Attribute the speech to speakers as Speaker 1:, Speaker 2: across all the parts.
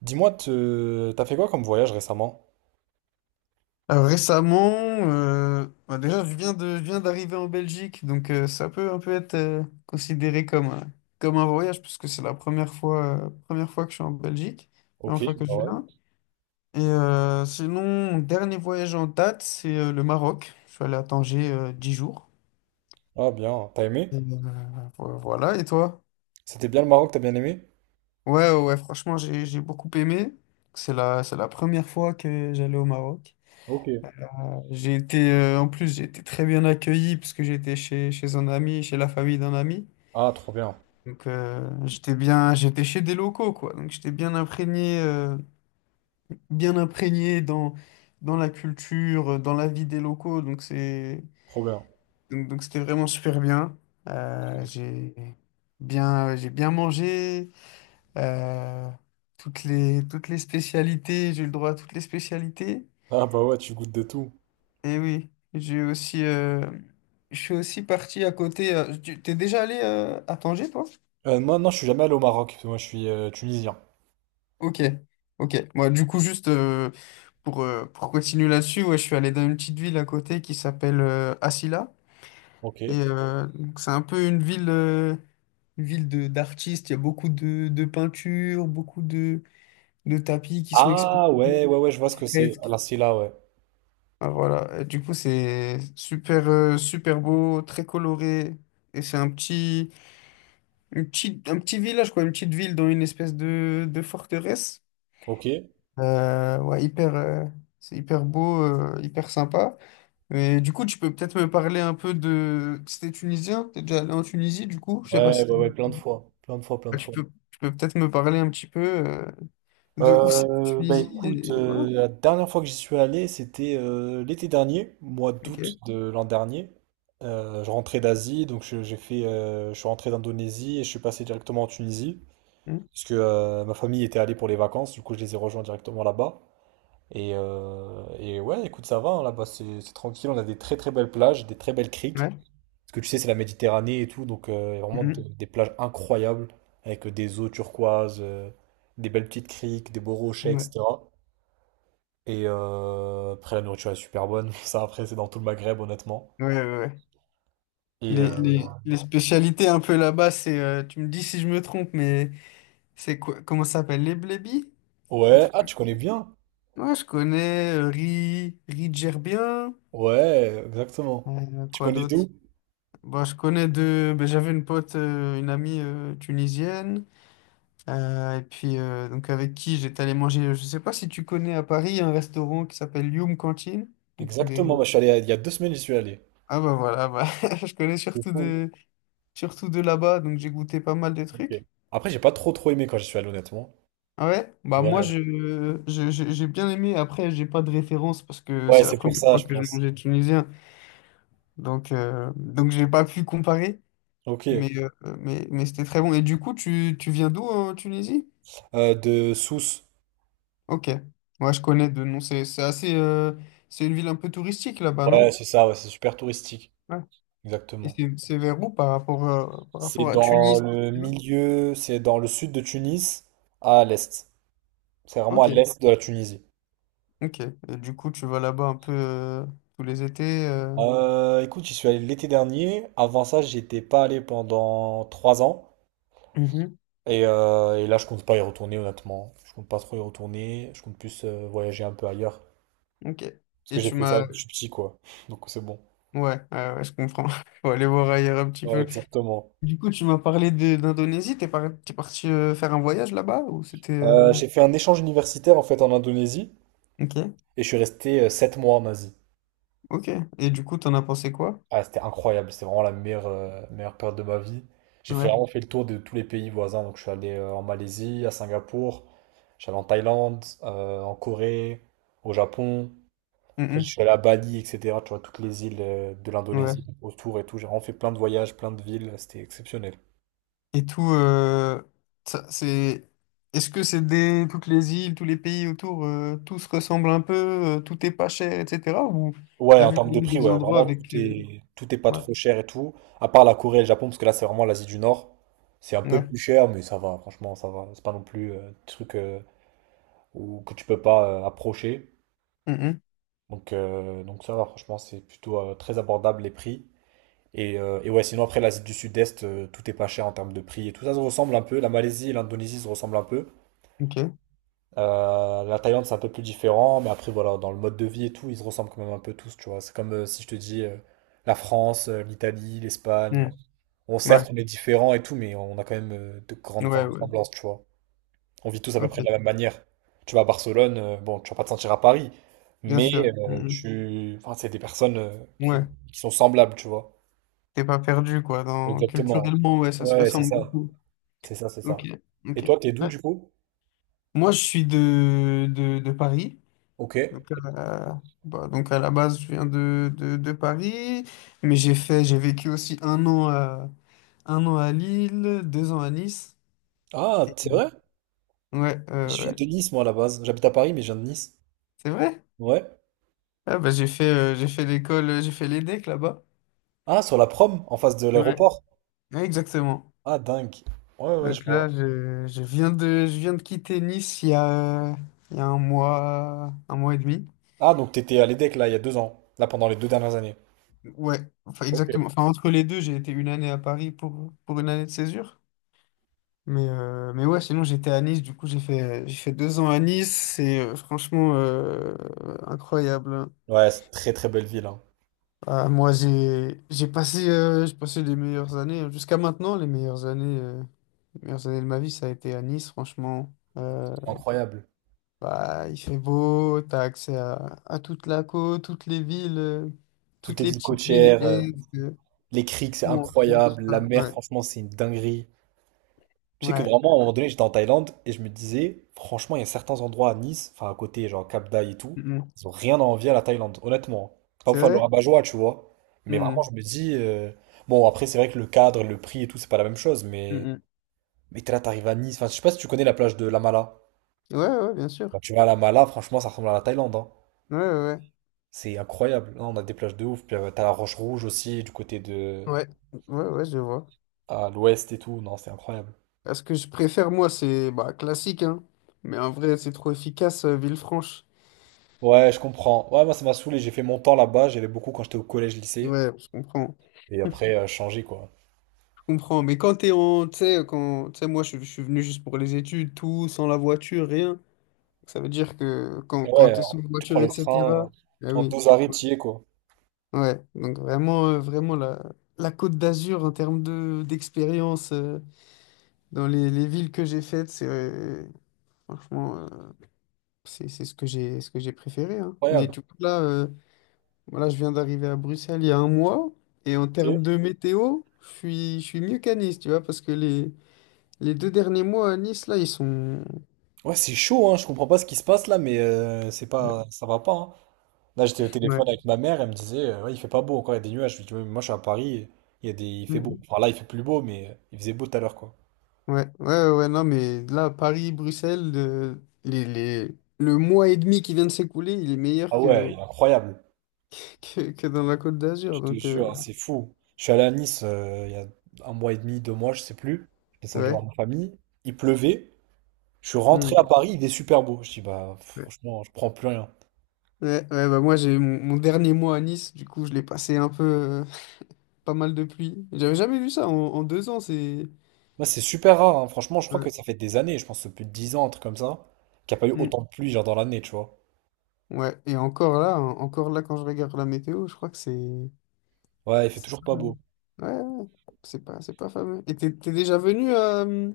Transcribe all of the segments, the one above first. Speaker 1: Dis-moi, tu- t'as fait quoi comme voyage récemment?
Speaker 2: Alors récemment, euh, bah, déjà je viens de, je viens d'arriver en Belgique, donc euh, ça peut un peu être euh, considéré comme, un- comme un voyage, puisque c'est la première fois, euh, première fois que je suis en Belgique,
Speaker 1: Ok,
Speaker 2: première fois que
Speaker 1: bah
Speaker 2: je
Speaker 1: ouais.
Speaker 2: viens. Et euh, sinon, mon dernier voyage en date, c'est euh, le Maroc. Je suis allé à Tanger euh, 10 jours.
Speaker 1: Ah bien, t'as aimé?
Speaker 2: Et, euh, vo- voilà, et toi?
Speaker 1: C'était bien le Maroc, t'as bien aimé?
Speaker 2: Ouais, ouais, ouais, franchement, j'ai, j'ai beaucoup aimé. C'est la, c'est la première fois que j'allais au Maroc.
Speaker 1: Ok.
Speaker 2: J'ai été, euh, en plus, j'ai été très bien accueilli parce que j'étais chez, chez un ami, chez la famille d'un ami.
Speaker 1: Ah trop bien,
Speaker 2: Donc, euh, j'étais bien, j'étais chez des locaux, quoi. Donc, j'étais bien imprégné, euh, bien imprégné dans, dans la culture, euh, dans la vie des locaux. Donc, c'est,
Speaker 1: trop bien.
Speaker 2: donc, donc, c'était vraiment super bien. Euh, j'ai bien, j'ai bien mangé. euh, toutes les, toutes les spécialités, j'ai eu le droit à toutes les spécialités.
Speaker 1: Ah bah ouais, tu goûtes de tout.
Speaker 2: Et oui, j'ai aussi, euh, je suis aussi parti à côté. euh, tu t'es déjà allé euh, à Tanger, toi?
Speaker 1: Euh, moi non, je suis jamais allé au Maroc, parce que moi je suis euh, tunisien.
Speaker 2: Ok, ok. Moi, du coup, juste euh, pour, euh, pour continuer là-dessus, ouais, je suis allé dans une petite ville à côté qui s'appelle euh, Asila.
Speaker 1: Ok.
Speaker 2: Et euh, donc, c'est un peu une ville, euh, une ville de d'artistes. Il y a beaucoup de, de peintures, beaucoup de, de tapis qui sont exposés,
Speaker 1: Ah ouais, ouais, ouais, je vois
Speaker 2: de
Speaker 1: ce que c'est.
Speaker 2: fresques.
Speaker 1: La Silla, ouais.
Speaker 2: Ah, voilà. Et du coup, c'est super, euh, super beau, très coloré. Et c'est un petit. Une petite, un petit village, quoi, une petite ville dans une espèce de, de forteresse.
Speaker 1: Ok. Ouais,
Speaker 2: Euh, ouais, hyper, euh, c'est hyper beau, euh, hyper sympa. Mais du coup, tu peux peut-être me parler un peu de... C'était tunisien? T'es déjà allé en Tunisie, du coup? Je sais pas
Speaker 1: ouais,
Speaker 2: si...
Speaker 1: ouais, plein de fois. Plein de fois, plein
Speaker 2: Ouais,
Speaker 1: de
Speaker 2: Tu
Speaker 1: fois.
Speaker 2: peux, tu peux peut-être me parler un petit peu euh, de où c'est la
Speaker 1: Euh, bah
Speaker 2: Tunisie
Speaker 1: écoute,
Speaker 2: et... Voilà.
Speaker 1: euh, la dernière fois que j'y suis allé, c'était euh, l'été dernier, mois d'août
Speaker 2: Ok.
Speaker 1: de l'an dernier. Euh, je rentrais d'Asie, donc je, j'ai fait, euh, je suis rentré d'Indonésie et je suis passé directement en Tunisie,
Speaker 2: Mhm.
Speaker 1: parce que euh, ma famille était allée pour les vacances, du coup je les ai rejoints directement là-bas. Et, euh, et ouais, écoute, ça va, hein, là-bas c'est c'est tranquille, on a des très très belles plages, des très belles criques,
Speaker 2: Ouais.
Speaker 1: parce que tu sais c'est la Méditerranée et tout, donc euh, il y a vraiment de-
Speaker 2: Mhm.
Speaker 1: des plages incroyables, avec des eaux turquoises. euh, des belles petites criques, des beaux rochers,
Speaker 2: Ouais.
Speaker 1: etc. Et euh, après, la nourriture est super bonne. Ça, après, c'est dans tout le Maghreb, honnêtement.
Speaker 2: Ouais, ouais, ouais.
Speaker 1: Et
Speaker 2: Les,
Speaker 1: euh,
Speaker 2: les, les spécialités un peu là-bas, c'est... euh, tu me dis si je me trompe, mais c'est quoi? Comment ça s'appelle? Les blébis? Un
Speaker 1: ouais, ah,
Speaker 2: truc
Speaker 1: tu connais bien?
Speaker 2: Moi, je connais euh, Ri, Ri Djerbia.
Speaker 1: Ouais, exactement.
Speaker 2: Euh,
Speaker 1: Tu
Speaker 2: quoi
Speaker 1: connais
Speaker 2: d'autre?
Speaker 1: d'où?
Speaker 2: Bah, je connais deux ben, j'avais une pote, euh, une amie euh, tunisienne. Euh, et puis, euh, donc avec qui j'étais allé manger. euh, Je sais pas si tu connais à Paris un restaurant qui s'appelle Youm Cantine. Donc, c'est
Speaker 1: Exactement,
Speaker 2: des...
Speaker 1: moi, je suis allé il y a deux semaines, j'y suis allé.
Speaker 2: Ah, bah voilà, bah, je connais
Speaker 1: C'est
Speaker 2: surtout
Speaker 1: fou.
Speaker 2: de, surtout de là-bas. Donc, j'ai goûté pas mal de
Speaker 1: ok.
Speaker 2: trucs.
Speaker 1: Après, j'ai pas trop trop aimé quand j'y suis allé, honnêtement.
Speaker 2: Ah Ouais, bah moi
Speaker 1: Ouais,
Speaker 2: je, je- je- j'ai bien aimé. Après, j'ai pas de référence parce que
Speaker 1: ouais,
Speaker 2: c'est la
Speaker 1: c'est pour
Speaker 2: première
Speaker 1: ça,
Speaker 2: fois
Speaker 1: je
Speaker 2: que je
Speaker 1: pense.
Speaker 2: mangeais tunisien. Donc, euh, donc j'ai pas pu comparer,
Speaker 1: Ok.
Speaker 2: mais, euh, mais, mais c'était très bon. Et du coup, tu, tu viens d'où en Tunisie?
Speaker 1: Euh, de Sousse.
Speaker 2: Ok. Moi, je connais de nom. C'est c'est assez. euh, c'est une ville un peu touristique là-bas, non?
Speaker 1: Ouais, c'est ça, ouais, c'est super touristique.
Speaker 2: Ouais. Et
Speaker 1: Exactement.
Speaker 2: c'est c'est vers où par rapport, à- par
Speaker 1: C'est
Speaker 2: rapport à
Speaker 1: dans
Speaker 2: Tunis?
Speaker 1: le
Speaker 2: tu vois
Speaker 1: milieu, c'est dans le sud de Tunis, à l'est. C'est vraiment à
Speaker 2: Ok,
Speaker 1: l'est de la Tunisie.
Speaker 2: ok. Et du coup, tu vas là-bas un peu euh, tous les étés. euh.
Speaker 1: Euh, écoute, j'y suis allé l'été dernier. Avant ça, j'y étais pas allé pendant trois ans.
Speaker 2: Mhm.
Speaker 1: Et, euh, et là, je compte pas y retourner, honnêtement. Je compte pas trop y retourner. Je compte plus euh, voyager un peu ailleurs.
Speaker 2: Ok.
Speaker 1: Parce que
Speaker 2: Et
Speaker 1: j'ai
Speaker 2: tu
Speaker 1: fait ça
Speaker 2: m'as.
Speaker 1: depuis petit, quoi. Donc c'est bon.
Speaker 2: Ouais, ouais, ouais, je comprends. Faut aller voir ailleurs un petit
Speaker 1: Ouais,
Speaker 2: peu.
Speaker 1: exactement.
Speaker 2: Du coup, tu m'as parlé de- d'Indonésie. T'es par... t'es parti euh, faire un voyage là-bas ou c'était. euh,
Speaker 1: Euh, j'ai fait un échange universitaire, en fait, en Indonésie.
Speaker 2: Ok,
Speaker 1: Et je suis resté euh, sept mois en Asie.
Speaker 2: ok. Et du coup, t'en as pensé quoi?
Speaker 1: Ah, c'était incroyable, c'était vraiment la meilleure, euh, meilleure période de ma vie. J'ai fait- vraiment
Speaker 2: Ouais.
Speaker 1: fait le tour de tous les pays voisins, donc je suis allé euh, en Malaisie, à Singapour, j'allais en Thaïlande, euh, en Corée, au Japon, après je
Speaker 2: Mm,
Speaker 1: suis allé à Bali, etc. Tu vois, toutes les îles euh, de
Speaker 2: mm, ouais.
Speaker 1: l'Indonésie autour et tout. J'ai vraiment fait plein de voyages, plein de villes, c'était exceptionnel.
Speaker 2: Et tout, euh, ça, c'est. Est-ce que c'est des toutes les îles, tous les pays autour, euh, tout se ressemble un peu, euh, tout est pas cher, etc. Ou
Speaker 1: Ouais,
Speaker 2: t'as
Speaker 1: en
Speaker 2: vu
Speaker 1: termes
Speaker 2: quand
Speaker 1: de
Speaker 2: même
Speaker 1: prix,
Speaker 2: des
Speaker 1: ouais,
Speaker 2: endroits
Speaker 1: vraiment tout
Speaker 2: avec. euh,
Speaker 1: est, tout est pas
Speaker 2: Ouais,
Speaker 1: trop cher et tout, à part la Corée et le Japon, parce que là c'est vraiment l'Asie du Nord. C'est un peu
Speaker 2: ouais.
Speaker 1: plus cher, mais ça va, franchement, ça va. C'est pas non plus euh, des trucs euh, ou que tu peux pas euh, approcher.
Speaker 2: Mm, mm,
Speaker 1: Donc, euh, donc ça va, franchement, c'est plutôt euh, très abordable les prix. Et, euh, et ouais, sinon après l'Asie du Sud-Est, euh, tout est pas cher en termes de prix et tout ça se ressemble un peu. La Malaisie et l'Indonésie se ressemblent un peu.
Speaker 2: ok.
Speaker 1: Euh, la Thaïlande, c'est un peu plus différent, mais après, voilà, dans le mode de vie et tout, ils se ressemblent quand même un peu tous, tu vois. C'est comme euh, si je te dis euh, la France, euh, l'Italie, l'Espagne.
Speaker 2: Mm,
Speaker 1: On,
Speaker 2: ouais,
Speaker 1: certes, on est différents et tout, mais on a quand même euh, de grandes,
Speaker 2: ouais,
Speaker 1: grandes
Speaker 2: ouais.
Speaker 1: ressemblances, tu vois. On vit tous à peu près de la même
Speaker 2: Ok,
Speaker 1: manière. Tu vas à Barcelone, euh, bon, tu vas pas te sentir à Paris,
Speaker 2: bien
Speaker 1: mais
Speaker 2: sûr.
Speaker 1: euh,
Speaker 2: Mm,
Speaker 1: tu, enfin, c'est des personnes euh,
Speaker 2: mm.
Speaker 1: qui,
Speaker 2: Ouais.
Speaker 1: qui sont semblables, tu vois.
Speaker 2: T'es pas perdu, quoi. Dans...
Speaker 1: Exactement.
Speaker 2: Culturellement, ouais, ça se
Speaker 1: Ouais, c'est
Speaker 2: ressemble
Speaker 1: ça.
Speaker 2: beaucoup.
Speaker 1: C'est ça, c'est ça.
Speaker 2: Ok,
Speaker 1: Et
Speaker 2: ok.
Speaker 1: toi, t'es d'où
Speaker 2: Ouais.
Speaker 1: du coup?
Speaker 2: Moi, je suis de, de, de Paris.
Speaker 1: Ok.
Speaker 2: Donc, euh, bah, donc à la base, je viens de, de, de Paris, mais j'ai fait, j'ai vécu aussi un an à, un an à Lille, deux ans à Nice.
Speaker 1: Ah, c'est vrai?
Speaker 2: Ouais, euh,
Speaker 1: Je viens
Speaker 2: ouais.
Speaker 1: de Nice, moi, à la base. J'habite à Paris, mais je viens de Nice.
Speaker 2: C'est vrai?
Speaker 1: Ouais.
Speaker 2: Ah, bah, j'ai fait, euh, j'ai fait l'école, euh, j'ai fait l'EDEC là-bas.
Speaker 1: Ah, sur la prom, en face de
Speaker 2: Ouais.
Speaker 1: l'aéroport.
Speaker 2: Ouais, exactement.
Speaker 1: Ah, dingue. Ouais, ouais, je
Speaker 2: Donc là,
Speaker 1: vois.
Speaker 2: je, je viens de, je viens de quitter Nice il y a, euh, il y a un mois, un mois et demi.
Speaker 1: Ah, donc t'étais à l'EDEC, là, il y a deux ans. Là, pendant les deux dernières années.
Speaker 2: Ouais, enfin
Speaker 1: Ok.
Speaker 2: exactement. Enfin, entre les deux, j'ai été une année à Paris pour, pour une année de césure. Mais, euh, mais ouais, sinon j'étais à Nice, du coup j'ai fait, j'ai fait deux ans à Nice, c'est euh, franchement euh, incroyable.
Speaker 1: Ouais, c'est une très, très belle ville, hein.
Speaker 2: Ah, moi j'ai j'ai passé, euh, j'ai passé les meilleures années, hein. jusqu'à maintenant les meilleures années, euh, les meilleures années de ma vie, ça a été à Nice, franchement. Euh,
Speaker 1: Incroyable.
Speaker 2: bah, il fait beau, t'as accès à, à toute la côte, toutes les villes, euh,
Speaker 1: Tout
Speaker 2: toutes
Speaker 1: est
Speaker 2: les
Speaker 1: ville
Speaker 2: petites villes,
Speaker 1: côtière.
Speaker 2: Aigle, euh,
Speaker 1: Les criques, c'est
Speaker 2: Menton, tout
Speaker 1: incroyable. La mer,
Speaker 2: Ouais,
Speaker 1: franchement, c'est une dinguerie. Tu sais que
Speaker 2: ouais.
Speaker 1: vraiment, à un moment donné, j'étais en Thaïlande et je me disais, franchement, il y a certains endroits à Nice, enfin à côté, genre Cap Dai et tout,
Speaker 2: Mm, mm.
Speaker 1: ils ont rien à envier à la Thaïlande, honnêtement. C'est pas pour
Speaker 2: C'est
Speaker 1: faire le
Speaker 2: vrai?
Speaker 1: rabat-joie, tu vois. Mais vraiment,
Speaker 2: Mm,
Speaker 1: je me dis, euh, bon, après, c'est vrai que le cadre, le prix et tout, c'est pas la même chose,
Speaker 2: mm,
Speaker 1: mais,
Speaker 2: mm.
Speaker 1: mais t'es là, t'arrives à Nice. Enfin, je sais pas si tu connais la plage de La Mala.
Speaker 2: Ouais, ouais, bien
Speaker 1: Quand
Speaker 2: sûr.
Speaker 1: tu vas à La Mala, franchement, ça ressemble à la Thaïlande, hein.
Speaker 2: Ouais, ouais. ouais.
Speaker 1: C'est incroyable. Non, on a des plages de ouf. Puis euh, t'as la Roche Rouge aussi, du côté de,
Speaker 2: Ouais, ouais, ouais, je vois.
Speaker 1: à l'ouest et tout. Non, c'est incroyable.
Speaker 2: Parce que je préfère, moi, c'est bah, classique, hein. Mais en vrai, c'est trop efficace, euh, Villefranche.
Speaker 1: Ouais, je comprends. Ouais, moi, ça m'a saoulé. J'ai fait mon temps là-bas. J'allais beaucoup quand j'étais au collège-lycée.
Speaker 2: Ouais, je comprends.
Speaker 1: Et après, euh, changer, quoi.
Speaker 2: Je comprends. Mais quand t'es en. Tu sais, quand. Tu sais, moi, je, je suis venu juste pour les études, tout, sans la voiture, rien. Ça veut dire que quand,
Speaker 1: Ouais,
Speaker 2: quand t'es sans
Speaker 1: alors, tu
Speaker 2: voiture,
Speaker 1: prends
Speaker 2: et
Speaker 1: le
Speaker 2: etc.
Speaker 1: train, euh,
Speaker 2: Ah
Speaker 1: en
Speaker 2: oui,
Speaker 1: deux
Speaker 2: tu
Speaker 1: arrêts,
Speaker 2: peux-
Speaker 1: t'y es, quoi.
Speaker 2: Ouais, donc vraiment, euh, vraiment la, la Côte d'Azur en termes de, d'expérience euh, dans les, les villes que j'ai faites, c'est. euh, Franchement, euh, c'est c'est ce que j'ai ce que j'ai préféré. hein. Mais
Speaker 1: Incroyable.
Speaker 2: tu vois, là, euh, Voilà, je viens d'arriver à Bruxelles il y a un mois et en
Speaker 1: Ok.
Speaker 2: termes de Ok. météo, je suis, je suis mieux qu'à Nice, tu vois, parce que les, les deux derniers mois à Nice, là, ils sont...
Speaker 1: Ouais, c'est chaud, hein. Je comprends pas ce qui se passe là, mais euh, c'est
Speaker 2: Ouais.
Speaker 1: pas, ça va pas, hein. Là, j'étais au
Speaker 2: Ouais,
Speaker 1: téléphone avec ma mère. Elle me disait, euh, ouais, il fait pas beau encore. Il y a des nuages. Je lui dis, Ouais, mais moi, je suis à Paris. Il y a des, il fait beau.
Speaker 2: Mhm.
Speaker 1: Enfin, là, il fait plus beau, mais euh, il faisait beau tout à l'heure, quoi.
Speaker 2: ouais, ouais, ouais, non, mais là, Paris, Bruxelles, le, les, les- le mois et demi qui vient de s'écouler, il est meilleur
Speaker 1: Ah ouais,
Speaker 2: que,
Speaker 1: il est incroyable.
Speaker 2: que, que dans la Côte d'Azur,
Speaker 1: Je te
Speaker 2: donc euh,
Speaker 1: jure, hein, c'est fou. Je suis allé à Nice euh, il y a un mois et demi, deux mois, je sais plus. Je suis descendu
Speaker 2: ouais.
Speaker 1: voir ma famille. Il pleuvait. Je suis rentré à
Speaker 2: Mhm.
Speaker 1: Paris, il est super beau. Je dis, bah,
Speaker 2: Ouais,
Speaker 1: franchement, je prends plus rien.
Speaker 2: ouais, ouais, bah moi, j'ai mon, mon dernier mois à Nice, du coup, je l'ai passé un peu... euh, pas mal de pluie. J'avais jamais vu ça en, en deux ans, c'est...
Speaker 1: Moi, c'est super rare, hein. Franchement, je crois
Speaker 2: Ouais.
Speaker 1: que ça fait des années, je pense plus de 10 ans, un truc comme ça, qu'il n'y a pas eu autant de pluie, genre dans l'année, tu vois.
Speaker 2: Ouais, et encore là, en- encore là, quand je regarde la météo, je crois que c'est.
Speaker 1: Ouais, il fait
Speaker 2: c'est
Speaker 1: toujours
Speaker 2: pas
Speaker 1: pas
Speaker 2: mal.
Speaker 1: beau.
Speaker 2: Ouais, ouais, ouais. c'est pas, c'est pas fameux. Et t'es t'es déjà venu à, euh,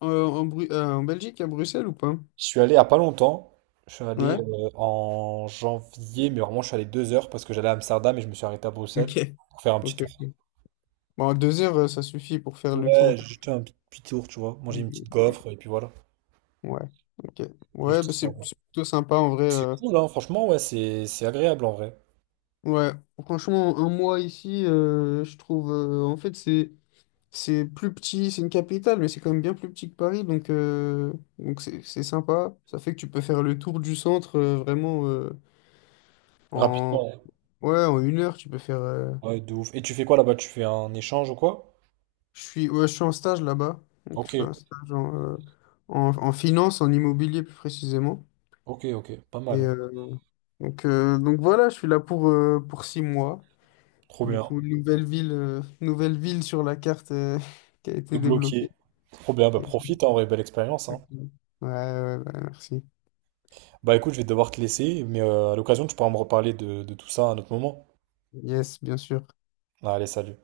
Speaker 2: en, en Bru- euh, en Belgique, à Bruxelles ou pas?
Speaker 1: Je suis allé il y a pas longtemps. Je suis allé
Speaker 2: Ouais?
Speaker 1: euh, en janvier, mais vraiment, je suis allé deux heures parce que j'allais à Amsterdam et je me suis arrêté à Bruxelles
Speaker 2: Ok.
Speaker 1: pour faire un petit
Speaker 2: Ok,
Speaker 1: tour.
Speaker 2: ok. Bon, en deux heures, euh, ça suffit pour faire le tour
Speaker 1: Ouais,
Speaker 2: de-
Speaker 1: juste un petit petit tour, tu vois. Manger une petite
Speaker 2: du.
Speaker 1: gaufre et puis voilà.
Speaker 2: Ouais, ok. Ouais,
Speaker 1: Juste
Speaker 2: bah, c'est
Speaker 1: histoire, ouais.
Speaker 2: c'est plutôt sympa en vrai.
Speaker 1: C'est
Speaker 2: euh.
Speaker 1: cool, hein. Franchement, ouais, c'est c'est agréable en vrai.
Speaker 2: Ouais, franchement, un mois ici, euh, je trouve. euh, en fait, c'est. C'est plus petit, c'est une capitale, mais c'est quand même bien plus petit que Paris, donc euh, donc c'est c'est sympa. Ça fait que tu peux faire le tour du centre euh, vraiment euh, en
Speaker 1: Rapidement. hein.
Speaker 2: ouais en une heure. Tu peux faire. euh,
Speaker 1: Ouais, de ouf. Et tu fais quoi là-bas? Tu fais un échange ou quoi?
Speaker 2: Je suis ouais, je suis en stage là-bas, donc je
Speaker 1: Ok.
Speaker 2: fais un stage en, euh, en, en finance, en immobilier plus précisément.
Speaker 1: Ok, ok, pas
Speaker 2: Et
Speaker 1: mal.
Speaker 2: euh, donc euh, donc voilà, je suis là pour euh, pour six mois.
Speaker 1: Trop
Speaker 2: Du
Speaker 1: bien.
Speaker 2: coup, nouvelle ville, euh, nouvelle ville sur la carte euh, qui a
Speaker 1: T'es
Speaker 2: été débloquée.
Speaker 1: bloqué. Trop bien, bah
Speaker 2: Et-
Speaker 1: profite, hein, en vrai, belle expérience. hein.
Speaker 2: ouais, ouais, ouais, merci.
Speaker 1: Bah écoute, je vais devoir te laisser, mais euh, à l'occasion, tu pourras me reparler de, de tout ça à un autre moment.
Speaker 2: Yes, bien sûr.
Speaker 1: Allez, salut.